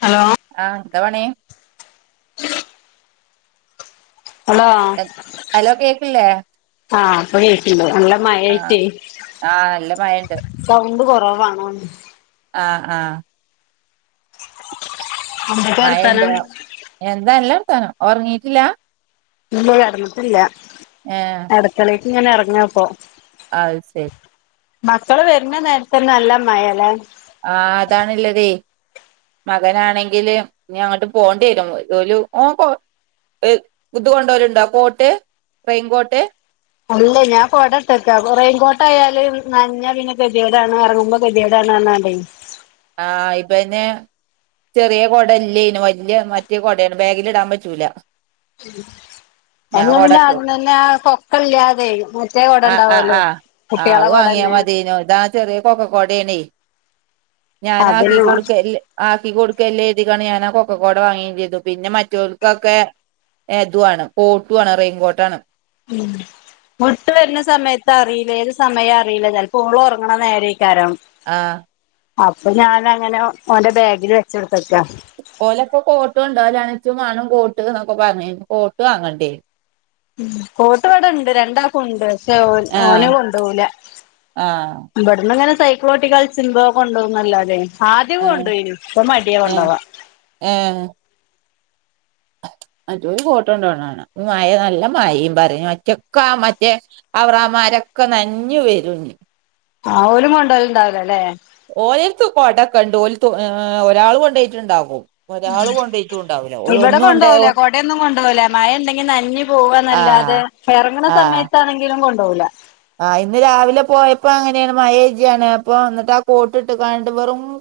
Hello. ആഹ് എന്ത് പണി. ഹലോ ഹലോ കേക്കില്ലേ ആ. പ്പോ കേക്കുണ്ടോ നല്ല മഴ ആഹ് ആയിട്ടേ ആഹ് നല്ല മഴണ്ട് സൗണ്ട് കുറവാണോന്ന്. ആ ആ. എന്തൊക്കെ വർത്താനം മഴൺണ്ടോ എന്താ നല്ലർത്തനം ഉറങ്ങിയിട്ടില്ല. ഇല്ലയ് കടന്ന്ട്ടില്ല. ആഹ് അട്ക്കളീക്ക് ഇങ്ങനെ എർങ്ങാപ്പോ. അയ് സെര്. മക്കള് വര്ന നേരത്തന്നെ നല്ല മഴല്ലെ. ആ അതാണില്ലതേ. മകനാണെങ്കില് ഇഞ്ഞി അങ്ങട്ട് പോണ്ടായരും ഓല് ഓൻ പൊ എ ഇത് കൊണ്ടോലുണ്ടോ കോട്ട് റെയിൻകോട്ട്. അല്ലേ ഞാൻ കൊടത്തക്കാ റെയിൻകോട്ടായാല് നഞ്ഞ പിന്നെകെദ്യേടാണ് അറങ്ങുമ്പോ. കേതൈടാണ് അർഞ്ഞണ്ടേയ്. ആഹ് ഇപ്പൊ അയിന്. ചെറിയ കുട അല്ലെന് വല്ല്യാ മറ്റേ കുടയാണ് ബാഗിൽ ഇടാൻ പറ്റൂല. അ ഞാൻ ഒന്ന് പിന്നെ കൊടട്ടു അങ്ങെനെ അകൊക്ക ഇല്ലാതെ മറ്റേ കൊട ഇണ്ടാവല്ലോ. കുട്ട്യെളൊക്കവ്ടെന്നെ യു നോ ദാറ്റ് ചെറ്യേ കൊക്കക്കോടെണെ. ഞാനാക്കി അതിന് കൊട്ക്കെല്ല് ആക്കി കൊട്ക്കേലേതിക്കാണ് ഞാനാ കൊക്കക്കോട വാങ്ങേം ചെയ്തു പിന്നെ മറ്റോൽക്കൊക്കെ ഏതുവാണ് കോട്ടുവാണ് റെയിൻകോട്ട് ആണ് ഉം വിട്ട് വരുന്ന സമയത്ത് അറിയില്ല ഏത് സമയം അറിയില്ല ചിലപ്പോ ഓള് ഒറങ്ങണ നേരായിക്കാരം ആഹ് അപ്പൊ ഞാന അങ്ങനെ ഓന്റെ ബാഗിൽ വെച്ചെടുത്തക്കാ ഓലൊക്ക കോട്ടും ഉണ്ടാവല അണിച്ചും മണ കോട്ട് എന്നൊക്കെ പറഞ്ഞ കോട്ട് വാങ്ങണ്ടേ ഉ കോട്ടുവിടണ്ട് രണ്ടാൾക്കുണ്ട് പക്ഷേ ആഹ് ഓന് കൊണ്ടാവൂല ആഹ് ഇബടന്നെങ്ങനെ സൈക്കളോട്ടിക്കളിച്ച്മ്പോ കൊണ്ടോവുന്നല്ലാതേ ആദ്യക്കെ ഏഹ് കൊണ്ടോയിനു ഇപ്പ മടിയ ഏഹ് കൊണ്ടവാ ഏഹ് മറ്റോര് കോട്ട് കോണ്ടോണകാണാ ഈ മയയും നല്ല മയയും പറയും മറ്റക്ക മറ്റേ അവർ ആമരൊക്കെ നനഞ്ഞ് വരും ഇഞ്ഞി അവരും കൊണ്ടായിട്ടുണ്ടാവില്ല അല്ലേ ഓയൽത്ത് കൊടക്കെണ്ട് ഓലിത്ത് ഏഹ് ഒരാള് കൊണ്ടോയിട്ടിണ്ടാവും ഒരാള് കൊണ്ടോയിട്ടു ഇവിടെ കൊണ്ടുപോല കൊടയൊന്നും കൊണ്ടുപോകില്ല മഴ ഉണ്ടെങ്കി നനഞ്ഞ പോവന്നല്ല അത് ആഹ് ഇറങ്ങണ സമയത്ത് ത്താണെങ്കിലും കൊണ്ടോവൂല്ല ആഇന്ന് രാവിലെ പോയപ്പോ അങ്ങനെയാണ് മയേജിയാണ് അപ്പൊ എന്നിട്ട് കോട്ട് ഇട്ട് കണിട്ട്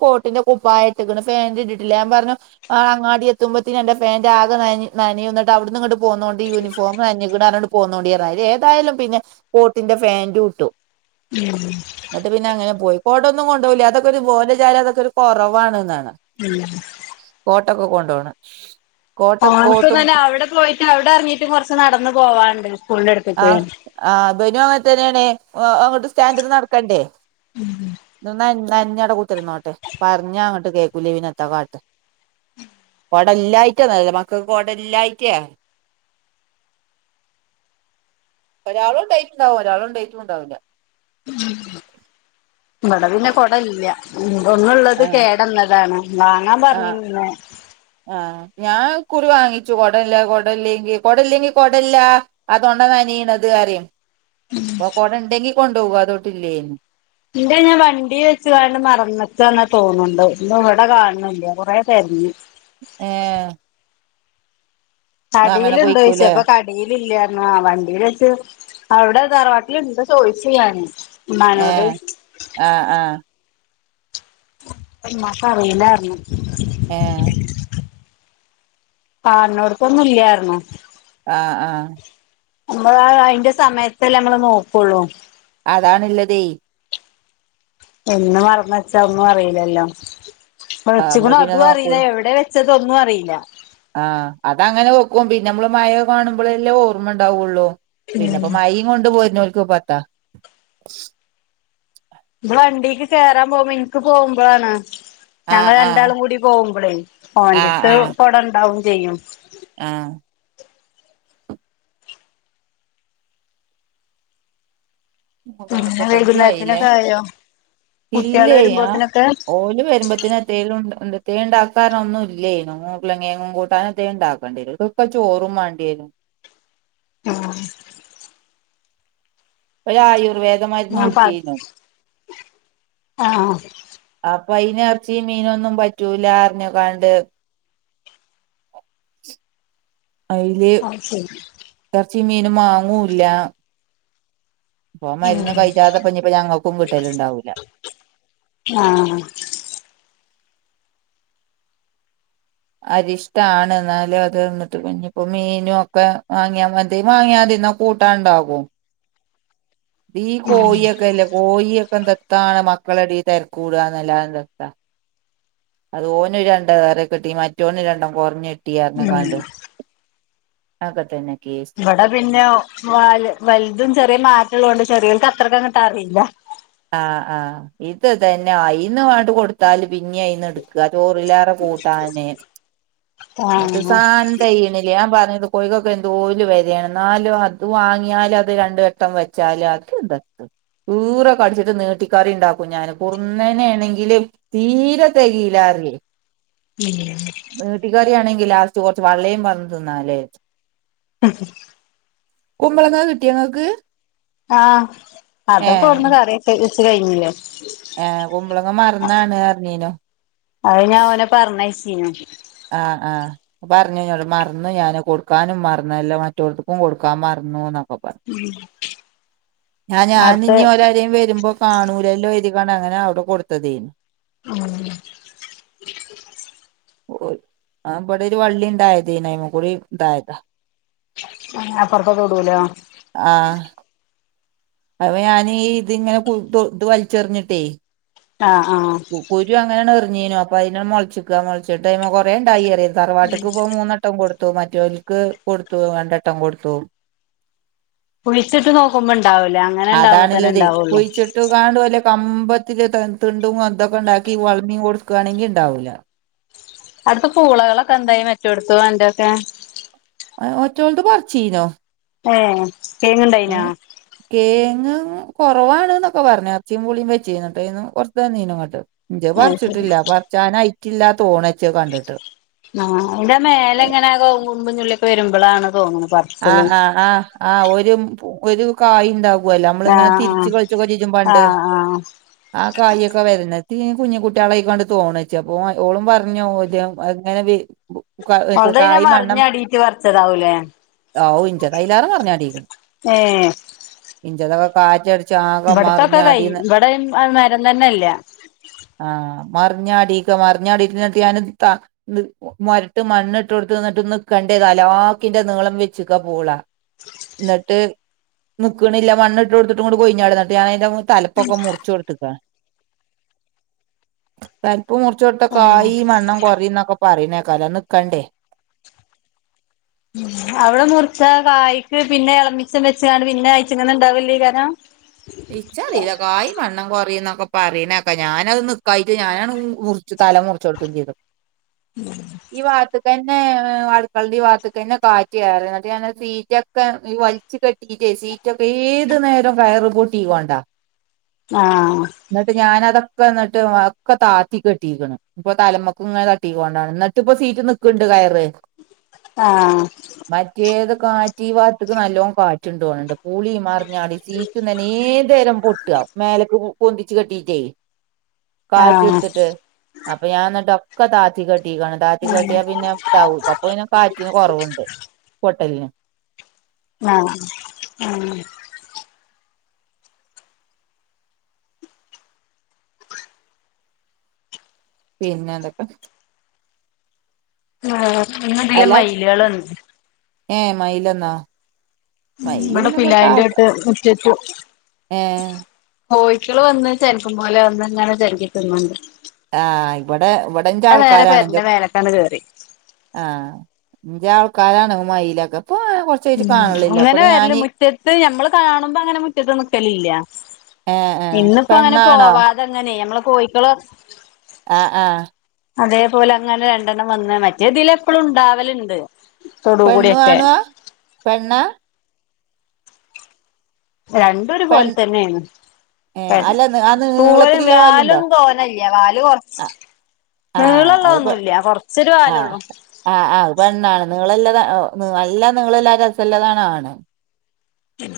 കോട്ടിന്റെ കുപ്പായത്തിക്കുടെ പ്ലാന്റ് ഇട്ടിട്ടില്ലാന്നു പറഞ്ഞു ആ അങ്ങാടി എത്തുമ്പോത്തിന് എന്റെ പാന്റാകെ നനഞ്ഞ് നനയും എന്നട്ട് അവിടുന്നിങ്ങട്ട് പോന്നോണ്ട് യൂണിഫോം നനഞ്ഞേക്കണ് പറഞ്ഞോണ്ട് പോന്നോണ്ടിയറ അയിന് ഏതായാലും പിന്നെ കോട്ടിന്റെ ഫാന്റ് കിട്ടും [unintelligible] എന്നിട്ട് പിന്നെ അങ്ങനെ പോയി കോട്ടൊന്നും കൊണ്ടു പോകില്ല അതൊക്കെ ഒരു ഓന്റെ വിചാരം അതൊക്കെ ഒരു കുറവാണ്ന്നാണ് ഉം കോട്ടൊക്കെ കൊണ്ടോണെ കോട്ട കോട്ടും ഓന്ക്കെന്നന്നെ അവിടെ പോയിട്ട് അവിടെ ഇറങ്ങീട്ടും കൊറച്ച് നടന്നു പോവാണ്ട് സ്കൂളിന്റെ അടുത്തേക്ക് ആഹ് ഇബനും അങ്ങന തന്നേണ് ആഹ് അങ്ങട്ട് സ്റ്റാൻഡിന്ന് നടക്കണ്ടേ ഉം ഇന്ന് നനഞ്‌ നനഞ്ഞവിടെ കുത്തിരുന്നോട്ടെ പറഞ്ഞ അങ്ങട്ട് കേക്കൂല പിന്നെന്താ കാട്ടാ കുടല്ല ഇല്ലായിട്ടന്നല്ല മക്കക്ക് കുടല്ലായിട്ടയാ ഒരാളു കുണ്ടോയ്ട്ടുണ്ടാവും ഒരാള് കുണ്ടോയിട്ടും ഉണ്ടാവില്ല ഇവിടെ പിന്നെ കൊട ഇല്ല ഒന്നുള്ളത് ആഹ് കേടന്നതാണ് വാങ്ങാൻ ആഹ് പറഞ്ഞിരുന്നു ഇന്ന് ആഹ് ഞാൻ ഇക്കുറി വാങ്ങിച്ചു കൊടല്ല കൊടല്ലെങ്കി കൊടല്ലെങ്കി കൊടല്ലാ അതുകൊണ്ട നനിയണത് അറയും അപ്പ കൊടെ ഇണ്ടെങ്കി കൊണ്ടോകോ അതൊട്ടില്ലേനും ഇതു ഞാൻ വണ്ടി വെച്ച കണ്ട് മറന്നച്ചന്നെ തോന്നുണ്ട് ഇന്ന ഇവിടെ കാണണില്ല കൊറേ തെരഞ്ഞു ഏഹ് കടിൽ അങ്ങനെ എണ്ടോ ചോയിച്ച പോയിക്കൂലേ അപ്പ കടേലില്ലാർന്നാ വണ്ടീല് വെച്ച് അവിടെ തറവാട്ടിലിണ്ട് ചോദിച്ച് ഞാന് ഉമ്മാനോട് ഏഹ് ആഹ് ആഹ് ഈ മാസറിയില്ലായിരുന്നു ആഹ് കാൺണോട്ത്തൊന്നും ഇല്ലാർന്നു ആഹ് ആഹ് നമ്മളാ അതിന്റെ സമയത്തെല്ലെ നമ്മള് നോക്കൊള്ളു അതാണുള്ളതേ എന്ന് മറന്ന് വെച്ചാ ഒന്നും അറിയില്ലല്ലൊ നമ്മള് വെച്ച്ക്കണ് പിന്നെ അതും നോക്കൂല അറിയില്ല എവിടേ വെ ച്ച്തൊന്നും അറില്ല ആഹ അത അങ്ങനെ വെക്കും ആ അതങ്ങനെ വെക്കുംപിന്നെ നമ്മള് മയൊക്കെ കാണുമ്പളല്ലെഓർമ്മ ണ്ടാവുള്ളൂ പിന്നെപ്പോ മ യിം ങ്ങൊണ്ട് പോരു നോൽക്ക് പത്താ ഇവള്ബണ്ടിക്ക് കേറാൻ പോകുമ്പനിക്ക് പോകുമ്പളാണ് ആഹ് ഞങ്ങള് ആഹ് രണ്ടാളും കൂടി പോകുമ്പളേ ഓൻ്റെ ആഹ് ആഹ് ർത്ത്കുട ഇണ്ടാവും ചെയ്യും ആഹ് പിന്നെ ഒന്നേമുപ്പത്തഞ്ചു ആയില്ലേ വൈകുന്നേരത്തിനൊക്കെ ആയോ കുട്ടികള് ഇല്ലെ അ വരുമ്പോത്തിനൊക്കെ ഓല് വരുമ്പോത്ത് ന തേലുണ്ടാ തേ ഇണ്ടാക്കാനൊന്നു ല്ലേയ്നു ഉർളകേങ്ങും കൂട്ടാനെ തേ ഇണ്ടാക്കേണ്ടിരും ഓൽക്ക് പ്പചോറും മാണ്ടിയേ നും ആ ഒരായുർവേദമാര് ആ പ ന്നുടിിച്ച്യുന്നു ആ ആഹ് അപ്പയിന് എറച്ചി മീനൊന്നും പറ്റൂല ർഞ്ഞ് കാണ്ട് അയ്ല് അത് ശരി എറച്ചി മീനും മാങ്ങൂല്ല ഒൻമരുന്ന് കഴിച്ചാത്തെ ഞ്ഞ് പ്പഞ്ഞിപ്പ ഞങ്ങക്കും കിട്ട ലു ണ്ടാകുല ആ അരിഷ്ടാണ് ഇന്നാലുഅത് നിട്ട് ഞ്ഞ് പ്പോ മീനു ഒക്കെ മാങ്ങിയാ മതി മാങ്ങ്യാ മതി ന്നഒ കൂട്ടാണ്ടാകും ഈ കോഴിയൊക്കെ ല്ലേ കോഴിയൊക്കെ ദെത്താണ് മക്കളെടെ തെരകൂടാന്നല്ലാതെ ദെത്ത. അത് ഓന രണ്ടം ഏറെ കിട്ടി മറ്റോ നൊ രണ്ട് കുറഞ്ഞി ട്ടിയർ ഞ്ഞ് ഉം കാണ്ട്അക്കെത്തന്നെ കേസ് ഇവിടെ പിന്നെ വലു വലുതും ചെറിയ മാറ്റള്ളത് കൊണ്ട് ചെറിയോൾക്കത്ര തന്നിട്ട് അറിയില്ല ആ ആ ഇത് തന്നെ അയിന്ന് ആണ്ട് കൊടുത്താല് പിന്നിഅയിന്ന് ഇട്ക്ക ചോറിലാറെ കൂട്ടാന് എന്നട്ട് ആ സാൻ ത്യണില്ല ഞാ പറഞ്ഞത് തെയ് തെയ്ണില്ല ഞാൻ പ റഞ്ഞികൊഴികൊക്കെ ന്തോലു വെല യാണ് ഇന്നാലും അത് വാങ്ങിയാലും അത് രണ്ട വെട്ടം വെ' ചാ ല്യാർക് ദത്ത് ദൂറെ കടിച്ചിട്ട് നീട്ടിക്കറി ണ്ടാക്കു ഞാാന് കുറന്നനെ ണങ്കില് തീരെ തേയിലാറേ നീട്ടിക്കറിയാണെങ്കിൽ ലാസ്റ്റ് കൊറച്ച് െവള്ളേങ്കിലും പാർന്ന് തിന്നലേ ജാർച്ച് തിന്ന കുമ്പളങ്ങാ കിട്ടിയോങ്ങക്ക് ആഹ അതൊക്കൊട്ന്ന് കറിയ വച്ച് കഴിഞ്ഞില്ല ഏ കുമ്പളങ്ങ മറന്നാണ് അർഞ്ഞിനു അഅ് ഞാ ഓനെ പറഞ്ഞയ് ചീനു ആ ആ പറഞ്ഞിന്നോട് മറന്നു ഞാന് കൊടുക്കാനും മറന്നല്ലോ മറ്റോട്ത്ത്ക്കും കൊടുക്കാൻ മറന്നു ന്നൊക്കെ പറഞ്ഞു ഞാ ഞാൻ അടുത്ത ഇഞ്ഞി ഓരാരെയും വരുമ്പോ കാണൂലല്ലോ കര്തിക്കാണ്ട് അങ്ങനെ ഔടെ കൊടുത്ത തെയ്ന് ഓ ആ ബട രു വള്ളി ണ്ടായ തൈനി അയ്മ കൂടി ഇന്തായതാ ഹേ അപ്രത്ത തോടൂലോ ആഹ് അത് പ്പ ഞാനീ ഇതി ങ്ങനെ കുരു ഇത് വലിച്ചെറിഞ്ഞിട്ടേ ആ ആ കുരു അങ്ങനൊണ് എറിഞ്ഞീനു അപ്പ അയിന മൊൾച്ചിക്ക മുളിച്ചിട്ടയ്മെ കൊറേണ്ടായി അറിയാ തറവാട്ട്ക്ക് പ്പോ മൂന്ന ട്ടം കൊടുത്തു മറ്റോൽക്ക് കൊടുത്തു രണ്ടട്ടം കൊടുത്തു കുയിച്ചിട്ട് നോക്കുമ്പോ ണ്ടാവൂലാ അതാണല്ലത് കുഴിച്ചി ഇട്ട കാണ്ട് വല്ല കമ്പത്തില് തിണ്ടും അതൊക്കെ ഉണ്ടാക്കി വളമി കൊടുക്കുയാണെങ്കി ഉണ്ടാവൂല. അവ്ട്ത്ത പൂളകളൊക്കെ എന്തായി മറ്റൊടുത്തും അന്റൊക്കെ? ഒറ്റോൽത് പറിച്ചീനോ? ഏ കേങ്ങ്ണ്ടെയ് നാ? കേയ്ങ്ങ് കൊറവാണ് ന്നൊക്കെ പറഞ്ഞ്. അർച്ചും പൂളീം വെചീനി. ഇങ്ങട്ട് അയ്‌ന്നു കൊറച്ച് തന്നീനു ഇങ്ങോട്ട്. ഇന്റത് അത് പർച്ച്ട്ട് ശരി ല്യ പറച്ചാനയിറ്റില്ല തോണ്- ആഹ് അയ്‌ന്റെ മേലെ ഇങ്ങനെ, കൂർമ്പും ചുള്ളിയൊക്കെ വരുമ്പളാണ് തോന്ന്‌ന്നണത്. ആഹ് ആ ആ. ആ ഒരു പ് ഒരു കായി ഉണ്ടാകും. വല്ല. നമ്മള് ഇങ്ങനെ ആഹ് തിരിച്ച് കളിച്ച് [unintelligible] ആഹ് മ്പണ്ട്. ആഹ് ആഹ് ആ കായൊക്കെ വരുന്ന്‌. തീ കുഞ്ഞു കുട്ടികളായിക്കൊണ്ട് തോണ വച്ച. അപ്പോ അവ ഓളും പറഞ്ഞോ ഇ അങ്ങനെ. [inaudible] അത് അയ്‌ന് കായ് മറഞ് അടീട്ട് പറച്ചതാവുലേ? ആവു ന്റെ കയ് [unintelligible] മറഞ്ഞാടീണ്. ഏ. [unintelligible] കാറ്റടി ഇവിടത്തൊക്കെ കയ്യും ഇവിടെനെരം തന്നെല്ല. ആഹ് മറിഞ്ഞാടീക്ക മറിഞ്ഞാടീട്ട് നിട്ടു ഞാൻ ഇ താ മൊരട്ട് മണ്ണിട്ട് കൊടുത്ത് ന്നട്ട് നിക്കണ്ടേ. അലാക്കിന്റെ നീളം വെച്ച്ക്ക പൂള. ന്നട്ട്, നിക്ക്ണില്ല. മണ്ണിട്ട്ടുട്ടും കൊയ്ഞാടാണ്, ഇങ്ങട്ട് ഞാൻ അയ്‌ന്റെ തലപ്പൊക്കെ മുറിച്ച് കൊടുത്ത്ക്ക. [unintelligible] ആഹ് ചോട്ടക്കായി മണ്ണം കൊറിംന്നൊക്കെ പറയുന്നെക്കാല്ലോ, നിക്കണ്ടേ. അവിടെ മുറിച്ച കായ്ക്ക്. പിന്നെ എളമിച്ചം വെച്ച്കാൻണ്ട് പിന്നെ അയച്ച്ങ്ങന്ന്‌ ഉണ്ടാവലേക്കാരം. ഇച്ചറീല കായ് വണ്ണം കൊറിംന്നൊക്കെ പറിണെക്കാ ഞാന് അഹ് നിക്കാഞ്ഞിട്ട് ഞാനാഹ് മുർ ച്ച് തല മുറിചൊടുക്കും ചെയ്ത്. [unintelligible] ഈ പാത്ത്ക്കന്നെ അടുക്കളന്റെ ഈ പാത്ത്ക്കന്നെ കാറ്റ് കേറ. ന്നട്ട് ഞാന് ആ സീറ്റ ക്ക ഈ വലിച്ചു കെട്ടിട്ടേ സീറ്റൊക്കെ, ഏത് നേരം കയറ് പൊട്ടികോണ്ട. ആഹ. ന്നിട്ട് ഞാന അതൊക്കെ ന്നിട്ട്, ഒക്കെ താത്തി കെട്ടീക്ക്ണ്. ഇപ്പൊ തലമക്കും ഇങ്ങനെ തട്ടീ കൂണ്ടാണ്. ന്നട്ട് ഇപ്പോ സീറ്റ് നിക്ക്ണ്ട് കയറ്. ആഹ് മറ്റേത് കാറ്റ് ഈ പാത്ത്ക്ക് നല്ലോം കാറ്റ്ണ്ട് പോണണ്ട്. പൂളി മറിഞ്ഞാടി സീറ്റ നേത് രം പൊട്ട്അ മേൽക്ക് പൊന്തിച്ചു കെട്ടീട്ടേ ആഹ് കാറ്റെടുത്തിട്ട്. അപ്പൊ ഞാൻ എന്നിട്ട് ഒക്കെ താത്തി കെട്ടിക്കാണ്. താത്തി കെട്ടിയാ പിന്നെ, ഇതാവും അപ്പൊ പിന്നെ കാറ്റിന് കുറവുണ്ട് പൊട്ടലിന്. മ അഹ് പിന്നെന്തൊക്കെ? ആ ഇന്ന് തിലെ അല്ല മയിലകള് വന്ന്. ഏ മയില് വന്നാ. മയില് ഇവിടെ പിന്നെവടത്തെ ആൾക്കാ പിലായിന്റെട്ട് ആ. കോയിക്കള് വന്ന് ചെൽക്കുംപോലെ, വന്ന്ങ്ങനെ ചൽക്കി തിന്നൊണ്ട്. ആഹ് ഇവടെ ഇവിടേം ഇന്റെ നേരെ ആൾക്കാരാണെന്റെ, പെരന്റെ മേലക്കാണ്ട് കേറി ആഹ് ന്റെ ആൾക്കാരാണ് മയിലൊക്കെ പൊയ ഉം അങ്ങനെ വരല്, മുറ്റത്ത് ഞമ്മള് കാണുമ്പോ അങ്ങനെ മുറ്റത്ത് നിക്കല് ല്യ. ഏ ഏ ഇന്നിപ്പോ അങ്ങനെ പെണ്ണാണോ പോവാതെങ്ങനെ. ഞമ്മള് കോയിക്കള്, ആഹ് ആ. അതേപോലെ അങ്ങനെ രണ്ടെണ്ണം വന്ന്. മറ്റേതില് എപ്പളും ഉണ്ടാവല്ണ്ട്. പെണ്ണും ആണുവാ? പെണ്ണാ? രണ്ടും ഒരു പെൺ പോലെ തന്നെയാണ് ഏ അല്ല നി- ആ [inaudible] പൂവലും നീളത്തിലുള്ള വാലുണ്ടോ വാലൊന്നും തോന്നല്ല വാല് കൊറച്ച് ആഹ് ആഹ് നീളവുള്ള അത് പെ ഒന്നുമില്ല കൊറച്ചൊരു ആഹ് കാലുള്ളൂ ആഹ് ആഹ് അഹ് പെണ്ണാണ് നീളള്ള താ അഹ് നല്ല നീളല്ലാ രസല്ലാതാണ് ആണ് ഉ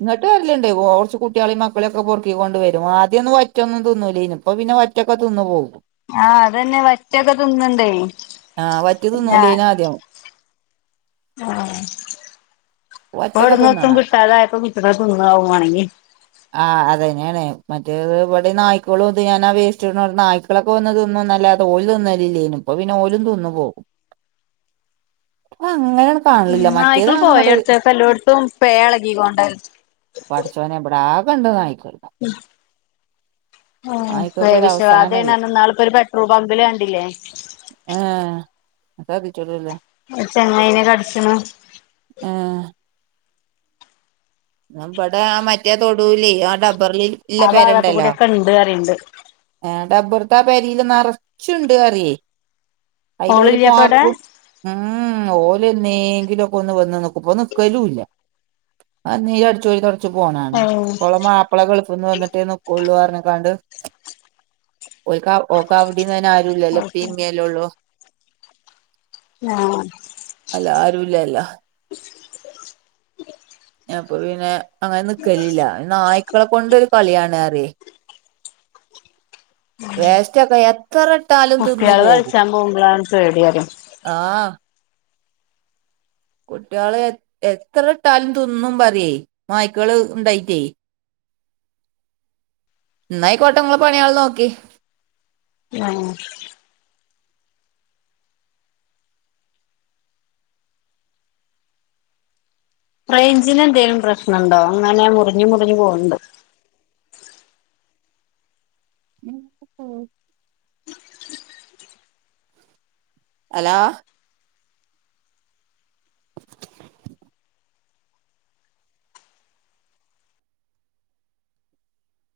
ഇങ്ങട്ട് വരല്ണ്ട് കൊറ്ച്ച് കുട്ട്യാളിം മക്കളെ യൊക്കെ പെറുക്കിക്കൊണ്ട് വരും ആദ്യം ഒന്നും വറ്റൊന്നും തിന്നു ല്ലേയ്ന്നു ഇപ്പ പിന്നെ വ റ്റെക്കെ തിന്ന് പോകും ആഹ് അതന്നെ വറ്റൊക്കെ തിന്ന്ണ്ടേ ആഹ് വറ്റ് തിന്നൂല്ലേ നി ആദ്യം ആഹ് ഇപ്പ വറ്റൊക്കെ എവിട്ന്ന്ത്തും തിന്ന്ണ കിട്ടാതെ അയപ്പോ കിട്ടുന്നിടത്ത് തിന്നാവും വേണേങ്കി ആഹ് അതന്നെയാണ് മറ്റേത് ഇവിടെ നായ്ക്കളും ഇത് ഞാനാ വേസ്റ്റ് ഇടു ണേ നായ് മക്കളൊക്കെ വന്ന് തിന്നും അല്ലാതെ ഓല് തിന്നലില്ലേനും ഇപ്പൊ പിന്നെ ഓലും തിന്ന് പോകും ആഹ് ഇങ്ങളട് നായക്കൾ പോയ എടുത്ത് കല്ലോട്ത്തും പേയളകി കൊണ്ട പടച്ചോനെ ഇവിടെ ആകെണ്ട് നായിക്ക ഉ ഏഹ് നായ്ക്കക്ക് ഒരു പേവിഷവാദേണ് അവസാനല്ല റ്ഞ്ഞ് ഇന്നാളിപ്പോ ഒരു പെട്രോൾ പമ്പി ല് കണ്ടില്ലേ ആഹ് എത്താ സിറ്റൗട്ട് ള്ളെ ഒര് ചങ്ങായിനെ കടിച്ച് ണ് ഏഹ് നാ പ്പടെ ആ മറ്റേ തൊടുലി ആ ഡബ്ബറിൽ ഇല്ല ആ ഭാഗത്ത് പേരണ്ടല്ലോ കൂടിയൊക്കെ ഇണ്ട് പറയ്ണ്ട് എഹ് ഡബർത്ത ആ പേരയില് നറ്ച്ചുണ്ട് അറിയേ അയില് ഓല് ഓളില്ലേപ്പവ്ടെ പാർക്കും ഉം ഓലെന്നെങ്കിലുംലൊക്കെ ഒന്ന് വന്ന് നിക്കും ഇപ്പ ഒന്ന് നിക്കലുമില്ല ആ നീര അടിച്ചൂരി തുടച്ചുപോന്നകാണാം ഏഹ് കൊള മാ പ്പള ഗൾഫിന്ന് വന്നിട്ടേ നിക്കുള്ളൂ റ്ഞ്ഞ് കാണ്ട് ഓൽക്കാ ഓക്ക് അവിടിം തന്നെ ആ രൂല്ലല്ലെ ഇപ്പിം ഇമ്മിം അല്ലേ ള്ളൂ ആഹ അല്ല ആരുല്ലല്ല [unintelligible] പ്പം ഓല് പിന്നെ അങ്ങനെ നിക്കലില്ല നായ്ക്കളെ കൊണ്ടൊരു കളിയാണ് അറി വേസ്റ്റ് ഒക്കെ എത്ര ഇട്ടാലും തിന്നു കുട്ട്യാള് പോകും കളിച്ചാൻ പോകുമ്പളാണ് പേടി പറയും ആഹ് കുട്ടികള് എത്ര ഇട്ടാലും തിന്നും പറയേ നായ്ക്കള് ഉണ്ടായിറ്റേ ഇന്നാ യിക്കോട്ടെ ങ്ങളെ പണിയാള് നോക്കി [unintelligible] റേഞ്ചിന് എന്തേലും പ്രശ്നമുണ്ടോ അങ്ങനെ മുറിഞ്ഞു മുറിഞ്ഞു പോന്നുണ്ട് ഞാ പ്പം പോവും അലോ